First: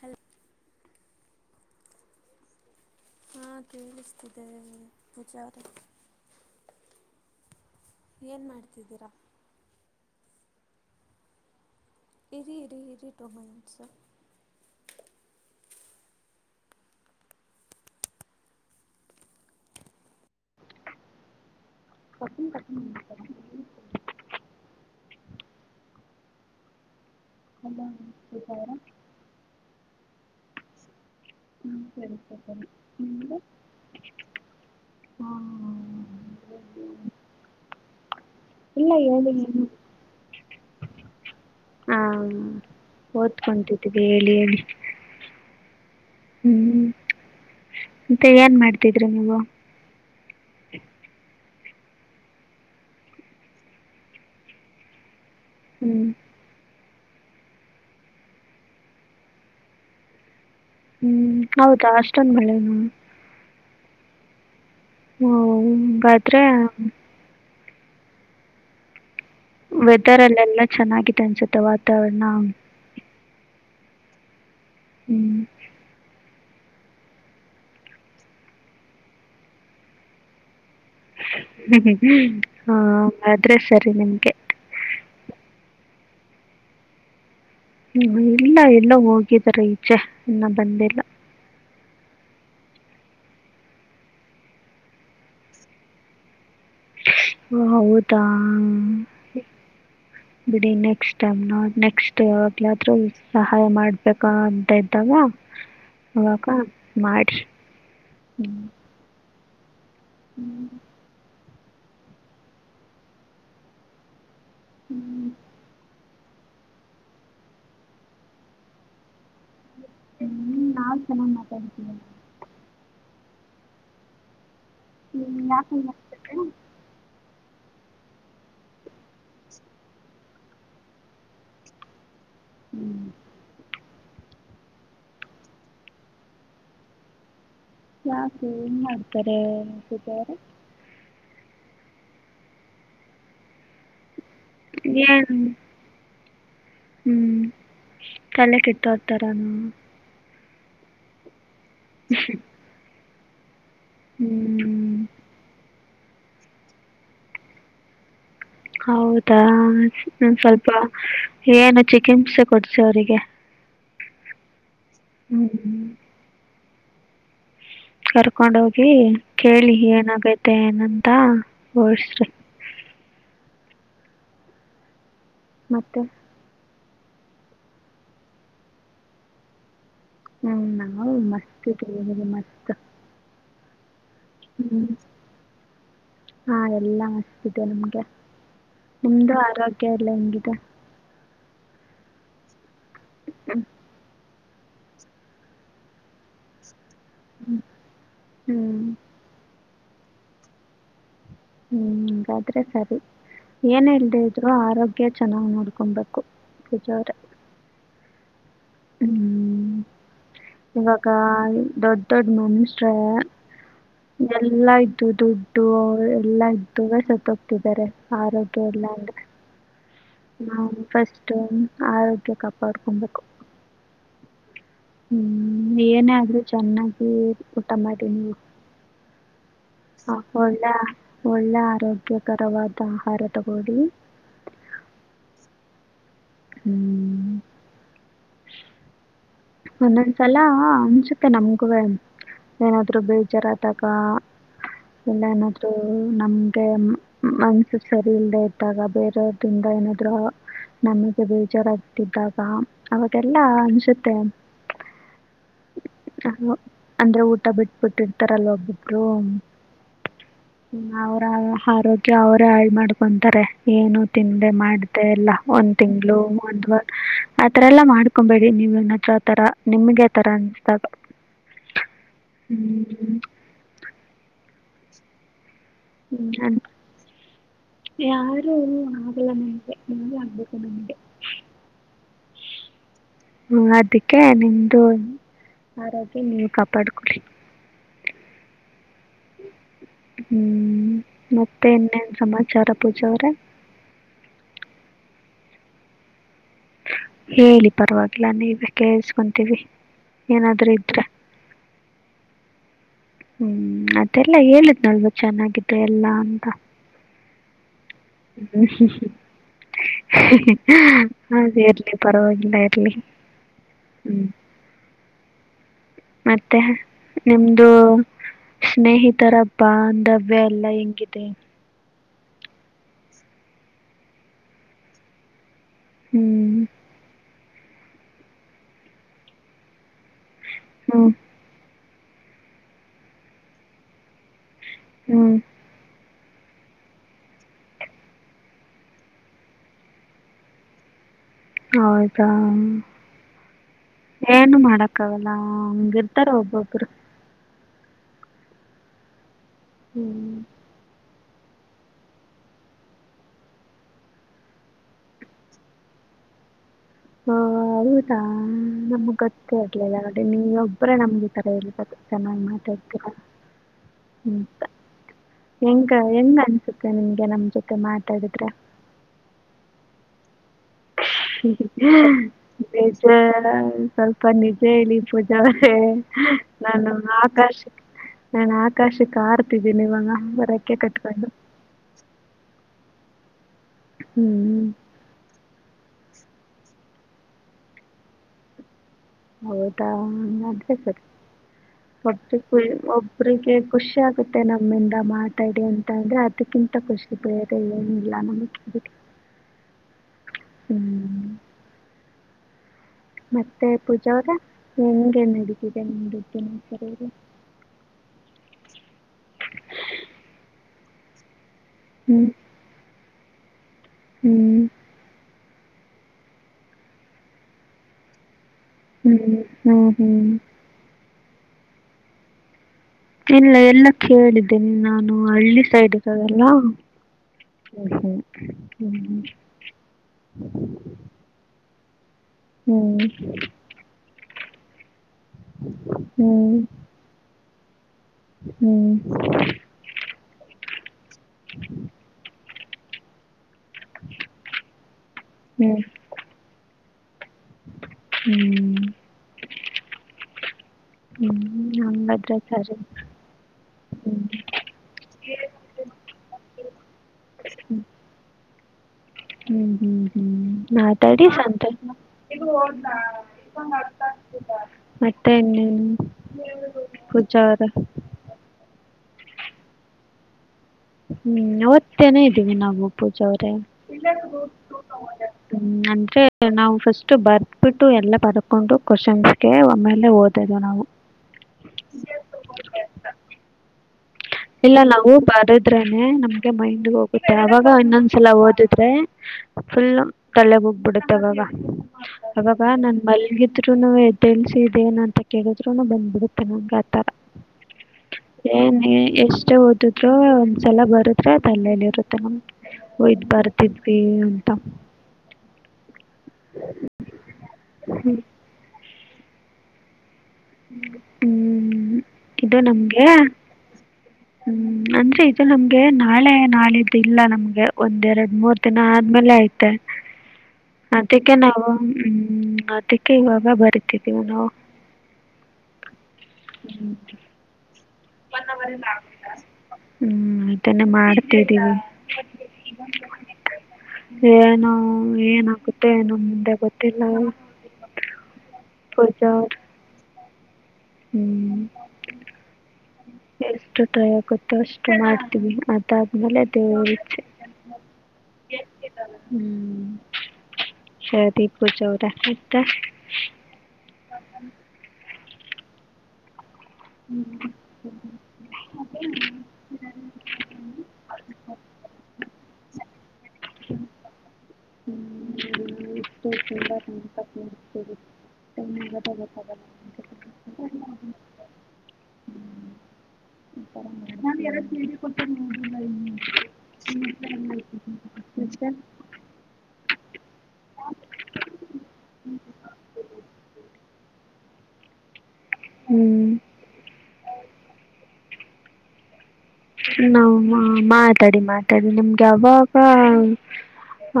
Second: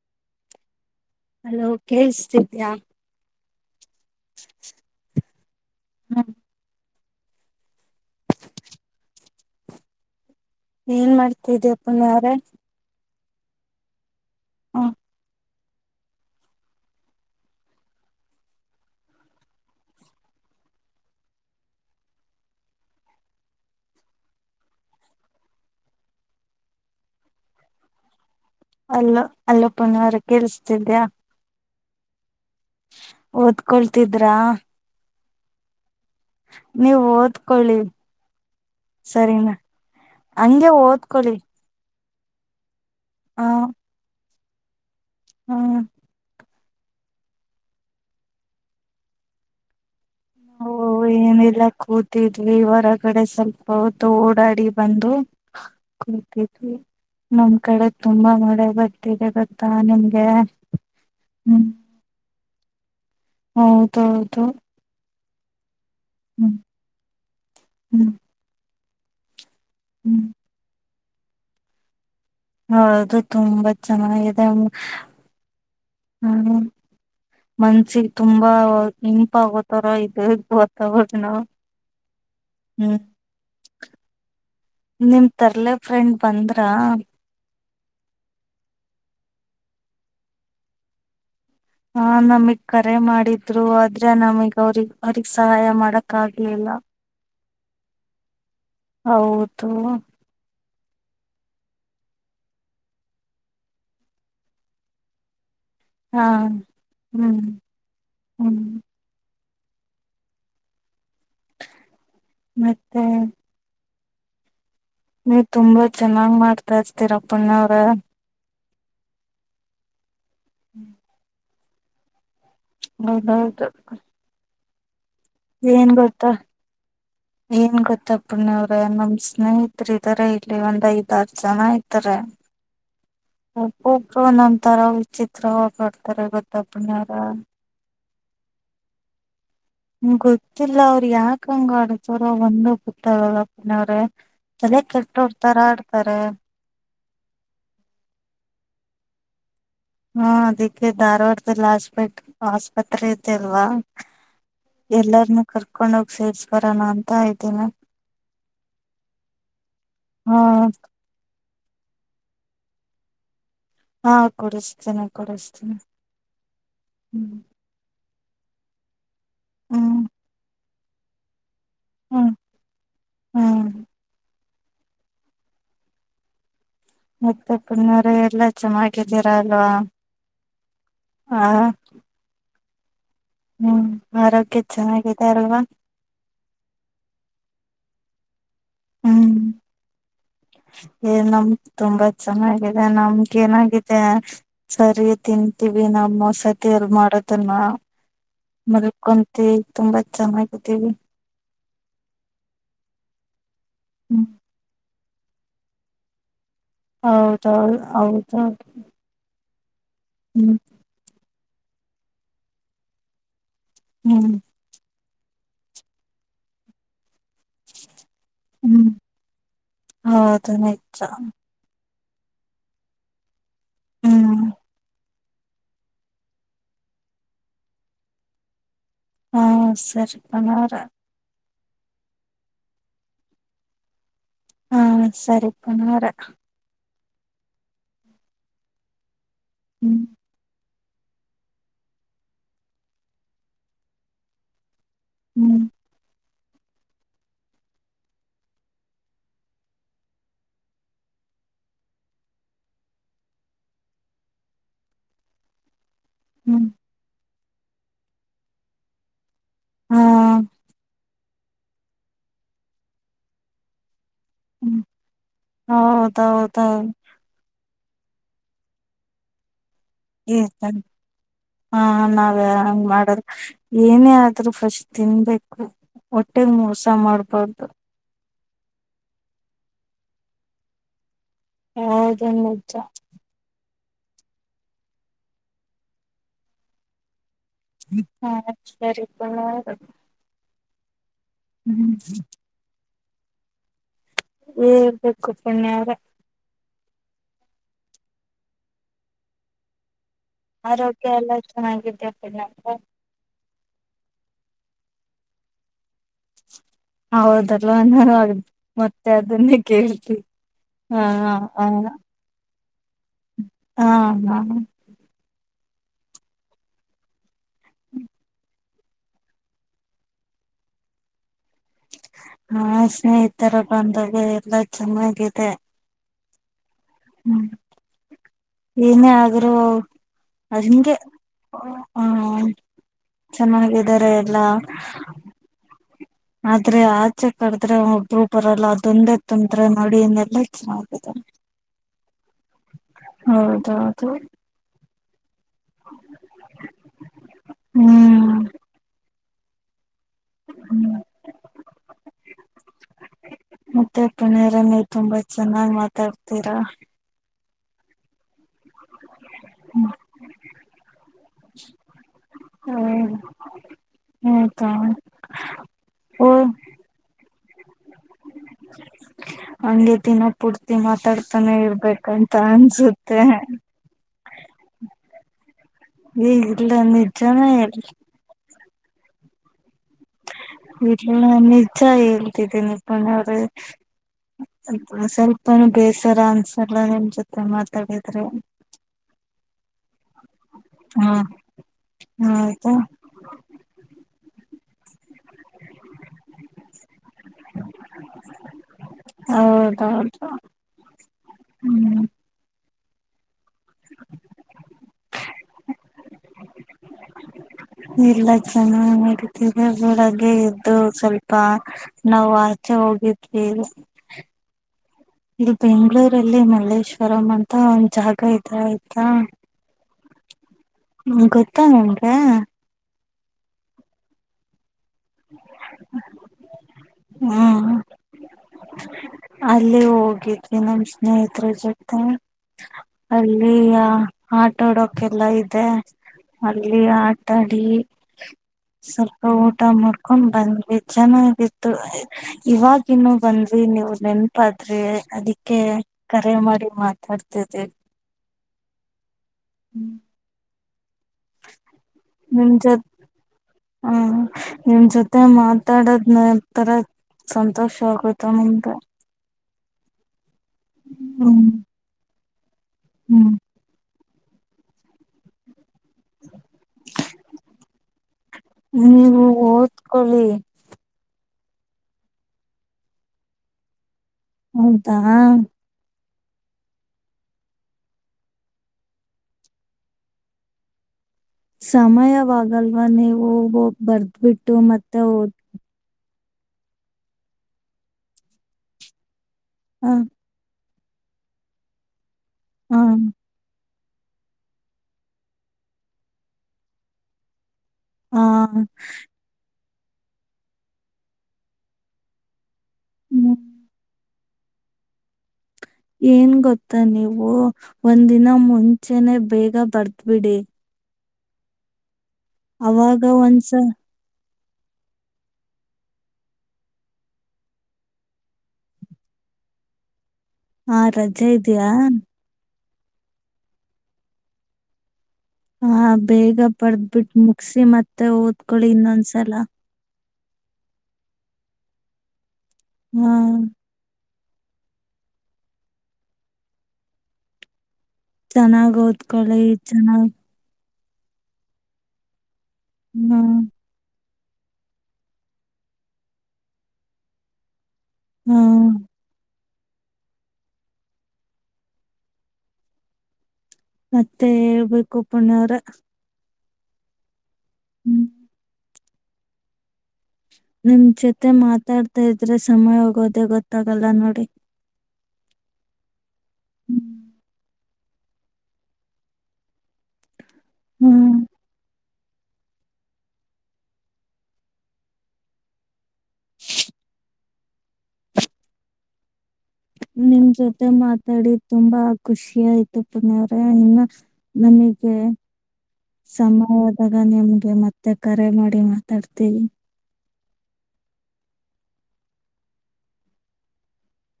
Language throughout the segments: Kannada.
ಹಲ್. ಅಲೋ ಕೇಳ್ಸತಿದ್ಯಾ. ಹಾ. ಕೇಳುಸ್ತಿದೆ ಪೂಜವ್ರೆ. ಏನ್ ಮಾಡ್ತಿದ್ದೀರಾ. ಏನ್ ಮಾಡ್ತಿದ್ಯ ಇರಿ ಇರಿ ಇರಿ. ರೋಮ್ಯಾನ್ಸ. ಹ. [unintelligible] ಕಟುಮ್ ಕಟುಮ್ ಅಂತರ. ಹಲೋ ಅಲ್ಲ ಅಲ್ಲಪ್ಪ ನವ್ರೆ ಕೇಳಿಸತಿದ್ಯಾ? ಹ್ಮ ಸರಿ ಸರಿ ಓದ್ಕೊಳ್ತಿದ್ರಾ? ಹಾಂ ನೀವ್ ಓದ್ಕೊಳ್ಳಿ ಇಲ್ಲ ಹೇಳಿ ಸರಿನಾ ಏನು ಹಂಗೆ ಓದ್ಕೋಳಿ. ಹಾಂ ಓದ್ಕೊಂತಿದ್ದೀವಿ ಹೇಳಿ ಹೇಳಿ [inaudible] ಹ್ಮ ಹ್ಮ್ ಮತ್ತೆ ಏನ್ ಮಾಡ್ತಿದ್ರಿ ನೀವು ಹೊ ಏನಿಲ್ಲ ಕೂತಿದ್ವಿ ಹೊರಗಡೆ ಸ್ವಲ್ಪ ಹೊತ್ತು ಓಡಾಡಿ ಬಂದು ಹ್ಮ್ ಕೂತಿದ್ವಿ ನಮ್ ಕಡೆ ತುಂಬಾ ಮಳೆ ಬರ್ತಿದೆ ಗೊತ್ತಾ ನಿಮ್ಗೆ. ಹ್ಮ್ ಹೌದಾ ಅಷ್ಟೊಂದ್ ಮಳೆ ಹ್ಮ್ ಹೌದೌದು ಹಾ ಆಮ್ ಆದ್ರೆ ಹ್ಮ್ ಹ್ಮ್ ವೆದರ್ ಹ್ಮ್ ಅಲ್ಲೆಲ್ಲ ಚೆನ್ನಾಗಿತ್ ತ್ ಆನ್ಸುತ್ತೆ ವಾತಾವರಣ ಹೌದು ತುಂಬಾ ಚೆನ್ನಾಗಿದೆ. ಹ್ಮ್ ಹ್ಮ್ ಮನ್ಸಿಗೆ ತುಂಬಾ ಇಂಪಾಗೋತರ ಇದೆ ಗೊ ಹ್ಮ ಹ ಹ್ಮ್ ಹಾ ಆದ್ರೆ ಸರಿ ನಿಮ್ಗೆ ನಿಮ್ ತರ್ಲೆ ಫ್ರೆಂಡ್ ಬಂದ್ರ? ಹ್ಮ ಇಲ್ಲ ಎಲ್ಲೋ ಹೋಗಿದ್ದಾರೆ ಈಚೆ ಇನ್ನ ಬಂದಿಲ್ಲ. ಹ ನಮಿಗ್ ಕರೆ ಮಾಡಿದ್ರು ಆದ್ರೆ ನಮಿಗ್ ಅವ್ರ್ಗ್ ಅವ್ರಿಗ್ ಸಹಾಯ ಮಾಡಕ್ ಆಗ್ಲಿಲ್ಲ. ಓ ಹೌದಾ ಹೌದು ಬಿಡಿ ನೆಕ್ಸ್ಟ್ ಟೈಮ್ ನ ನೆಕ್ಸ್ಟ್ ಯಾವಾಗ್ಲಾದ್ರೂ ಸಹಾಯ ಮಾಡ್ಬೇಕ ಅಂತ ಇದ್ದಾಗ ಹಾ ಅವಾಗ ಹ್ಮ್ ಮಾಡಿರಿ ಹ್ಮ್ ಹ್ಮ್ ಮತ್ತೆ ನೀ ತುಂಬಾ ಚೆನ್ನಾಗ್ ಮಾಡ್ತಾ ಇರ್ತೀರಪ್ಪಣ್ಣ ವ್ರೆ ಹ್ಮ್ ನಾವ್ ಚೆನ್ನಾಗ್ ಮಾತ್ ತ್ಯಾಂಕ್ ಯು ಹೌದೌದು ಹ್ಮ್ ಯಾಕ್ ನೀನ್ ಏನ್ ಗೊತ್ತಾ [unintelligible] ಏನ್ ಗೊತ್ತ ಪೂರ್ಣ ಅವ್ರೆ ನಮ್ ಸ್ನೇಹಿತರು ಇದಾರೆ ಇಲ್ಲಿ ಒಂದ್ ಐದಾರ್ ಜನ ಇದಾರೆ. ಹ್ಮ್ ಒಬ್ರು ಒನ್ನೊಂತರ ವಿಚಿತ್ರವಾಗ್ ನೋಡ್ತಾರೆ ಗೊತ್ತ ಪುಣ್ಯ ಅವ್ರೆ ಯಾಕೆ ಏನ್ ಮಾಡ್ತಾರೆ. ಸುಜಾ ಅವರೇ ಗೊತ್ತಿಲ್ಲ ಅವ್ರ್ ಯಾಕ್ ಕ್ ಹಂಗಾಡ್ತಾರೋ ಒಂದು ಗೊತ್ತಾಗಲ್ಲ ಪುಣ್ಯ ಅವ್ರೆ ತಲೆ ಕೆಟ್ಟೋರ್ ತರ ಆಡ್ತಾರೆ. ಹ್ಮ್ ತಲೆ ಕೆಟ್ಟೋರ್ತರನ? ಹಾ ಅದಿಕ್ಕೆ ದಾರ್ವಾಡ್ ಲ್ಲ ಹಾಸ್ಬಿಟ್ ಆಸ್ಪತ್ರೆ ತೆಲ್ವಾ ಹ್ಞೂ ಎಲ್ಲಾರ್ನು ಕರ್ ಕಕೊಂಡ ಹೋಗಿ ಸೇರ್ಸ್ ಬರೋಣ ಅಂತ ಇದೀನಿ. ಹೌದಾ ಹ್ಮ್ ಹಾ ಸ್ವಲ್ಪ ಏನು ಚಿಕಿಮ್ಸೆ ಕೊಡ್ಸ್ ಅವ್ರಿಗೆ ಹಾ ಕೊಡಸ್ತಿನಿ ಕೊಡಸ್ತಿನಿ. ಹ್ಮ್ ಕರ್ಕೊಂಡು ಹೋಗಿ ಕೇಳಿ ಹ್ಮ್ ಏನಾಗೈತೆ ಏನು ಅಂತ ವೊರ್ಸ್ಟ್ ಹ್ಮ್ ಹ್ಮ್ ಮತ್ತೆ. ಮತ್ತೆ ಪನ್ನಾರ ಎಲ್ಲಾ ಚೆನ್ನಾಗಿದ್ದೀರಾ ಅಲ್ವಾ ಹ್ಮ್ ನಾವು ಹ ಮಸ್ತ್ ಇ ಮಸ್ತ್ ಸಾ ಹ್ಮ್ ಆರೋಗ್ಯ ಹ್ಮ್ ಚೆನ್ನಾಗಿದೆ ಅಲ್ವಾ ಹಾ ಎಲ್ಲಾ ಹಷ್ಟಟ್ಟ ಕ್ಯ ನಿಮ್ದು ಹ್ಮ್ ಆರೋಗ್ಯ ಎಲ್ಲ ಹೆಂಗಿದೆ ಏ ನಮ್ ತುಂಬಾ ಚೆನ್ನಗಿದೆ ನಮ್ಗೆ ಏನಾಗಿದೆ ಸರಿ ತಿಂತೀವಿ ನಮ್ಮಸತಿ ಎರ್ ಮಾಡ ತನ್ನ ಹ್ಮ್ ಮಲ್ಕೊಂಟತಿವಿ ತುಂಬಾ ಚೆನ್ನಾಗಿದಿವಿ ಹ್ಮ್ ಹಾದ್ರೆ ಸರಿ ಏನ್ ಇಲ್ದೆ ಹ್ಮ್ ಇದ್ರು ಆರೋಗ್ಯ ಚೆನ್ನಾಗ ನೋಡ್ಕೊಬೇಕು ಪೂಜಾ ಅವ್ರೆ ಹೌದೌ ಹೌದು ಔದು ಹೌ ಹ್ಮ್ ಇವಾಗ ದೊಡ್ಡ ದೊಡ್ಡ ಮನುಷರ ಹ್ಮ್ ಎಲ್ಲ ಇ ದುಡ್ಡು ಎಲ್ಲಾ ಇದ್ದು ಸ ಆರೋಗ್ಯ ಎಲ್ಲ ಹ್ಮ್ ಅಂದ್ರೆ ನ ಹೌದು ನಿಜ ಫಸ್ಟ್ ಆರೋಗ್ಯ ಕಾಪಾಡ್ಕೊಬೇಕು. ಹ್ಮ್ ಹ್ಮ್ ಏನ ಆದ್ರು ಚೆನ್ನಾಗಿ ಊಟ ಮಾಡಿ ನೀವು. ಹಾ ಆ, ಸರಿ ಪನ್ನಾರ ಒಳ್ಳೆ ಒಳ್ಳೆ ಆರೋಗ್ಯಕರವಾದ ಆಹಾರ ತಗೊಳಿ ಹಾ ಸರಿ ಪನಾರ. ಹ್ಮ್. ಹ್ಮ್ ಒಂದವಂದ ಸಲ ಮುಂಚುಕೆ ನಮ್ಗೆ ವೇ ಏನಾದ್ರು ಬೇಜಾರಾದಾಗ. ಇಲ್ಲ ಹ್ಮ್ ಏನಾದ್ರು ನಮ್ ಮನ್ಸು ಸರಿ ಇಲ್ಲದ ಇದ್ದಾಗ ಬೇರೆಯವ್ರಿಂದ ಏನಾದ್ರು ನಮಗೆ ಬೇಜಾರಾಗ್ತಿದ್ದಾಗ ಅವಾಗೆಲ್ಲಾ ಅನ್ಸುತ್ತೆ ಹ ಹ್ಮ್ ಅಂದ್ರೆ ಊಟ ಬಿಟ್ಟು ಬಿಟ್ಟಿರ್ತಾರಲ್ ಒಬ್ಬಟ್ಟರು ಹಾ ಹ್ಮ ಅವ್ರ ಆರೋಗ್ಯ ಅವರೇ ಹಾಳ್ ಮಾಡ್ಕೊಂತಾರೆ ಏನು ತಿಂದೆ ಹ್ಮ್ ಮಾಡ್ದೆ ಎಲ್ಲ. ಒಂದ್ ತಿಂಗಳು ಒಂದವ ಹೌದೌದೌದು ಆ ತ ಅದೆಲ್ಲ ಮಾಡ್ಕೊಂಬೇಡಿ ನೀವುನ ಚ. ತಡ. ಎ ತಡಿ ಹಾ ನಾವ್ ಹಂಗ್ ಹ್ಞೂ ಮಾಡದು ಏನೇ ಆಗ್ ದ್ರು ಫಸ್ಟ್ ತಿನ್ಬೇಕ್ ಕು ಹೊಟ್ಟೇಗ್ ಮೋಸ ಮಾಡ್ಬಾರ್ದು. ತೃ ಏನು ಆಗಲ್ಲ ನನ್ಗೆ ನೆಗ್ಡಿ ಆಗ್ಬೇಕು ನನ್ಗೆ. ಹೌದು ನಿಜ. ಹು ಅದಕ್ಕೆ ನಿಮ್ದು ಆರೋಗ್ಯ ನೀವ್ ಕಾಪಾಡ್ಕೊಳಿ. [unintelligible] ಸರಿಪ. [unintelligible] ಹ್ಞೂ ಮತ್ತೆ ಇನ್ನೇನ್ ಸಮಾಚಾರ. ಪೂಜೋವ್ರೆ. ನೀವ್ ಹೇಳ್ಬೇಕು ಪುಣ್ಯಾವ್ರೆ. ಹೇಳಿ ಪರ್ವಾಗಿಲ್ಲ ನೀವೆ ಕೇಳ್ಸ್ಕೊಂತೀವಿ. ಆರೋಗ್ಯ ಎಲ್ಲ ಚೆನ್ನಾಗಿದ್ಯ ಪುಣ್ಯವ್ರೆ. ನಲ್ವ ಚೆನ್ನಾಗಿದೆ ಎಲ್ಲಾ ಅಂತ. ಹೌದದ್ ಓನರು ಅದ್ ಮತ್ತೆ ಅದನ್ನೇ ಕೇಳ್ತಿ ಹ ಅದು ಹ ಇರ್ಲಿ ಪರವಾಗಿಲ್ಲ ಇರ್ಲಿ ಹ. ಮತ್ತೆ ನಿಮ್ದು ಸ್ನೇಹಿತರ ಬಾಂಧವ್ಯ ಎಲ್ಲ ಹೆಂಗಿದೆ? ಹಾ ಸ್ನೇಹಿತರ ಬಾಂದವ್ಯ ಎಲ್ಲಾ ಚೆನ್ನಾಗಿದೆ. ಹ್ಮ್ ಹ್ಮ್ ಏನೇ ಆದ್ರು ಅದ್ ಹಿಂಗೆ ಹ್ಮ್ ಓ ಹ್ಮ ಚೆನ್ನಾಗಿದ್ದಾರೆ ಎಲ್ಲಾ ಹ್ಮ್ ಆದ್ರೆ ಆಚೆ ಕರದ್ರೆ ಒಬ್ಬರು ಬರಲ್ಲ ಅದೊಂದೇ ತೊಂದ್ರೆ ನೋಡಿ ಇನ್ನೆಲ್ಲ ಚೆನ್ನಾಗಿದೆ. ಹೌದಾ ಹೌದೌದು ಏನು ಮಾಡ ಕಾಗಲ್ ಲಾ ಹಂಗಿರ್ತಾರ್ ಒಬ್ಬೊಬ್ರು. ಹ್ಮ್ ಹ್ಮ್ ಮತ್ತೆಪ್ಪಣೇರಲ್ಲಿ ತುಂಬಾ ಚೆನ್ನಾಗ್ ಮಾತಾಡ್ತೀರಾ [unintelligible] ಹ ಹಊದಾ ಹ್ಮ ನಮ್ಗ್ ಗೊತ್ತ ಆಗ್ಲಿಲ್ಲ ನೋಡಿ [unintelligible] [inaudible] ನೀವು ಕರೆ ಅಲ್ಲಿ ಚೆನ್ನಾಗ್ ಮಾತಾಡ್ತೀರ ಹೌದಾ ಹಂತ ಹೆಂಗ ಓ ಹೆಂಗ್ ಅನ್ಸುತ್ತೆ ನಿಮ್ಗೆ ನಮ್ ಜೊತೆ ಮಾತಾಡಿದ್ರೆ ಹಂಗೆ ದಿನ ಪೂರ್ತಿ ಮಾತಾಡ್ತಾನೆ ಇರಬೇಕಂತ ಅನ್ಸುತ್ತೆ ಪಾ ನಿಜೆ ಹೇಳಿ ಪೂಜಾ [unintelligible] ಏ ಇಲ್ಲ ನಾನು ನಿಜಾನೇ ಆಕಾಶಕ್ಕೆ ನ ಕ ಶಿಕಾರ್ತಿ [inaudible] ಇಲ್ಲ ನಿಜ ಹೇಳ್ತಿದಿನಿ ಹ ಅವ್ರ ಹ್ಮ್ [inaudible] ಅಲ್ಪ ಸ್ವಲ್ಪ ಬೇಸರ ಅನ್ಸಲ್ಲ ನಿಮ ಜೊತೆ ಮಾತಾಡಿದ್ರೆ ಹೌದಾ ಅಂದ್ರೆ ಸರಿ ಹಾ ಒಟ್ಟಿಗೆ ಹೌದಾ ಒಬ್ರಿಗೆ ಖುಷಿ ಆಗ್ತಾ ಮತ್ತೆ ನಮ್ಮಿಂದ ಮಾತಾಡಿ ಅಂತ ಅಂದ್ರೆ ಅದಕ್ಕಿಂತ ಖುಷಿ ಬೇರೆ ಏನಿಲ್ಲ ನಮಗೆ ಬಿಡಿ ಹೌದೌದು ಹ್ಮ್ ಹ್ಮ್ ಮತ್ತೆ ಪೂಜಾ ಅವ್ರೆ ಯಂಗ್ ನಡೀತಿದೇ ನಿಮ್ ದಿನಚರಿ ರೀ ಇಲ್ಲ ಚೆನ್ನಾಗಿ ನಡತಿತೆ ಬೆಳಗೆ ಎದ್ದು ಸ್ವಲ್ಪ ನಾವು ಹ್ಮ್ ಆಚೆ ಹೋಗಿ ಎನು ಹ್ಮ್ ಇಲ್ಲಿ ಬೆಂಗಳೂರಲ್ಲಿ ಮಲ್ಲೇಶ್ವರಂ ಅಂತ ಒಂದ್ ಜಾಗ ಇದೇ ಹ್ಮ್ ಹ್ಮ ಹ್ಮ್ ಗೊತ್ತ ನಿಮಗೆ ಇಲ್ಲ ಎಲ್ಲ ಕೇಳಿದ್ದೀನಿ ನಾನು ಹಳ್ಳಿ ಸೈಡ್ಗ್ ಇರೋಲ್ಲ ಹಾ ಹ್ಮ್ ಅಲ್ಲಿ ಹೋಗಿದ್ವಿ ನಮ ಸ್ನೇಹಿತರೆ ಜೊತೆ ಹ ಅಲ್ಲಿಯ ಆಟೋ ಡೋ [inaudible] ಕ್ಕೆಲ್ಲಾ ಇದೆ ಹ್ಮ್ ಹ್ಮ್ ಅಲ್ಲಿ ಆಟ ಆ [inaudible] ಹ್ಮ್ ಹ್ಮ್ ಸ್ವಲ್ಪ ಊಟ ಮಾಡ್ಕೊಂಡ್ ಬಂದ್ವಿ. ಚೆನ್ನಾಗಿತ್ತು ಅಯ್ ಇವಾಗಿನ್ನು ಬಂದ್ ನೀವು ನೆನ್ಪಾದ್ರಿ ಅದಿಕ್ಕೆ ಕರೆ ಮಾಡಿ ಮಾ ತಾಡ್ ತಿರ್ತೀವ್. ಹ್ಮ್ ಹ್ಮ್ ಹ್ಮ್ ಹಂಗಾದ್ರೆ ನಿಮ ಸರಿ ಜೊತ್ ಹ್ಮ್ ನಿಮ್ ಜೊತೆ ಮಾತಾಡೋದ್ ನಂತರ ಸಂತೋಷ ಆಗೋಯ್ತು ನಂಗೆ. ಹ್ಮ್ ಹ್ಮ್ ಹ್ಮ್ ಮಾತಾಡಿ ಹ್ಮ್ ಸಂತೊ ಇದ್ ಹೋದ್ನಾ ಹ್ಮ್ ಇಷ್ಟೊಂದ್ ಅರ್ಥ ಮತ್ತೆನ್ನು ಹ್ಮ ಪುಜಾರ ಹ್ಮ್ ಓದ್ಕೋಳಿ ಹ್ಮ್ ಓತ್ತೇನೆ ಇದ್ದೀವಿ ನಾವು ಪೂಜ ಅವ್ರೇ ಹೌದಾ ಹ್ಮ್ ಅಂದ್ರೆ ನಾವು ಫಸ್ಟ್ ಬರ್ದಬಿಟ್ಟು ಎಲ್ಲ ಬರ್ಕೊಂಡು ಕ್ವಶನ್ಸ್ಗೆ ಆ ಮೇಲೆ ಓದದು ನಾವು. ಸಮಯವಾಗಲ್ವ ನೀವು ಹೋಗ್ ಬರ್ ಇಲ್ಲ ನಾವು ಬರುದ್ರೆನೆ. ಎ ನಮ್ಗೆ ಮೈಂಡ್ ಹೋಗುತ್ತೆ ಅವಾಗ ಇನ್ನೊಂದ್ಸಲ ಓದುದ್ರೆ. ಆ ಫುಲ್ಲು ತಲೆ ಹೋಗ್ ಬುಡುತ್ ಅವಾಗ. ಆವಾಗ ಆ ನಾನ್ ಮಲ್ಗಿದ್ರ್ ದ್ರುನುವೆ ಎದ್ದೇಳ್ಸಿ ಇದ್ ಏನಂತ ಕೇಳಿದ್ರುನು ಬಂದ್ಬಿಡುತ್ತೆ ನಂಗ್ ಆತರ. ಹಾ. ಎಷ್ಟೇ ಓದುದ್ರು ಒಂದ್ಸಲ ಬರುದ್ರೆ ತಲ್ಲೇಲ್ ಇರುತ್ತೆ ನಮ್ಗ್ ಓ ಇದ್ ಹ್ಮ್. ಬರ್ದಿದ್ವಿ ಅಂತ. ಏನ್ ಗೊತ್ತ ನೀವು ಒಂದಿನ ಮುಂ ಚೆನೆ ಬೇಗ ಬರ್ದ್ ಬಿಡಿ. ಹ್ಮ್. ಅವಾಗ ಒಂದ್ಸ. ಹ್ಮ್ ಅಂದ್ರೆ ಇದು ನಮ್ಗೆ ನಾಳೆ ನಾಳಿದ್ ಇಲ್ಲ ನಮ್ಗೆ ಒಂದ್ ಎರ್ಡ್ ಮೂರ್ ದಿನ ಆದ್ಮೇಲೆ ಐತೆ. ಆ ರಜೆ ಅದಕ್ಕೆ ನವು ಇದೆಯಾ ಹ್ಮ್ ಅ ಅದಿಕ್ಕೆ ಇವಾಗ ಬರೀತಿದ್ದೀವ್ ನಾವು. ಹಾ ಬೇಗ ಬರ್ದ್ ಬುಟ್ ಮುಗ್ಸಿ ಮತ್ ತ್ತೆ ಓದ್ಕೊಳಿ ಇನ್ನೊಂದ್ಸಲ. ಹ್ಮ್ ಇದನ್ನೇ ಮಾಡ್ತಿದ್ದೀವಿ. ನ್ಯ. ಏನೂ ಏನ್ ಆಗುತ್ತೆ ಏನೂ ಮುಂದೆ ಗೊತ್ತಿಲ್ಲ. ಚೆನ್ನಾಗ್ ಓದ್ಕೊಳಿ ಚೆನ್ನಾಗ್. ಹ್ಮ್. ಹಾ ಎಷ್ಟು ಟ್ರಯ ಗೊತ್ತವಷ್ಟ ಮಾಡ್ತೀವಿ ಅದಾದ್ಮೇಲೆ ಅ ದೇವ್ರ್ ಇಚ್ಛೆ. ಹ್ಮ. ಹ್ಮ್ ಸರಿ ಪೂಜಾವ್ರೆ ಆಯ್ತ. ಮತ್ತೆ ಹೇಳ್ಬೇಕು. ಪುಣ್ಯವ್ರೆ. ಹ್ಮ್. ಹ್ಮ್. [unintelligible] ಏನು ಓದ್ತಿರ. ನಿಮ್ ಜೊತೆ ಮಾತಾಡ್ತಾ ಇದ್ರೆ ಸಮಯ ಹೋಗೋದೆ ಗೊತ್ತಾಗಲ್ಲ ನೋಡಿ. [unintelligible] ಸರಿ ಟೈಂ ಹೋಗದೆ ಗೊತ್ತಾಗಲ್ಲ. ಹ್ಮ್. [unintelligible] ನಿಮ್ ಜೊತೆ ಮಾತಾಡಿ ತುಂಬಾ ಖುಷಿ ಆಯ್ತು ಪುಣ್ಯವ್ರ ಇನ್ನ ನಮಿಗೆ. ಹ್ಞೂ ಸಮಯ ಆದಾಗ ನಿಮ್ಗೆ ಮತ್ತೆ ಕರೆ ಮಾಡ್ ಎ ಮಾತಾಡ್ತಿವಿ. ನಾವ್ ಮಾತಾಡಿ ಮಾತಾಡಿ ನಿಮ್ಗ ಯಾವಾಗ ಆ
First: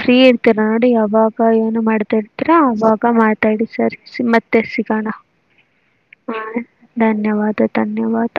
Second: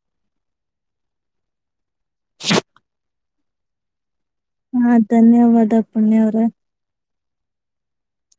ಫ್ರೀ ಇರ್ತೀರ ನೋಡಿ ಯಾವಾಗ ಏನು ಮಾಡ್ತಾ ಇರ್ತೀರಾ ಅವಾಗ ಮಾತಾಡಿ ಸರಿಸ್ ಮಾ ಹಾ ಧನ್ಯವಾದ ಪುಣ್ಯವ್ರೆ. ಧನ್ಯವಾದ ಧನ್ಯವಾದ.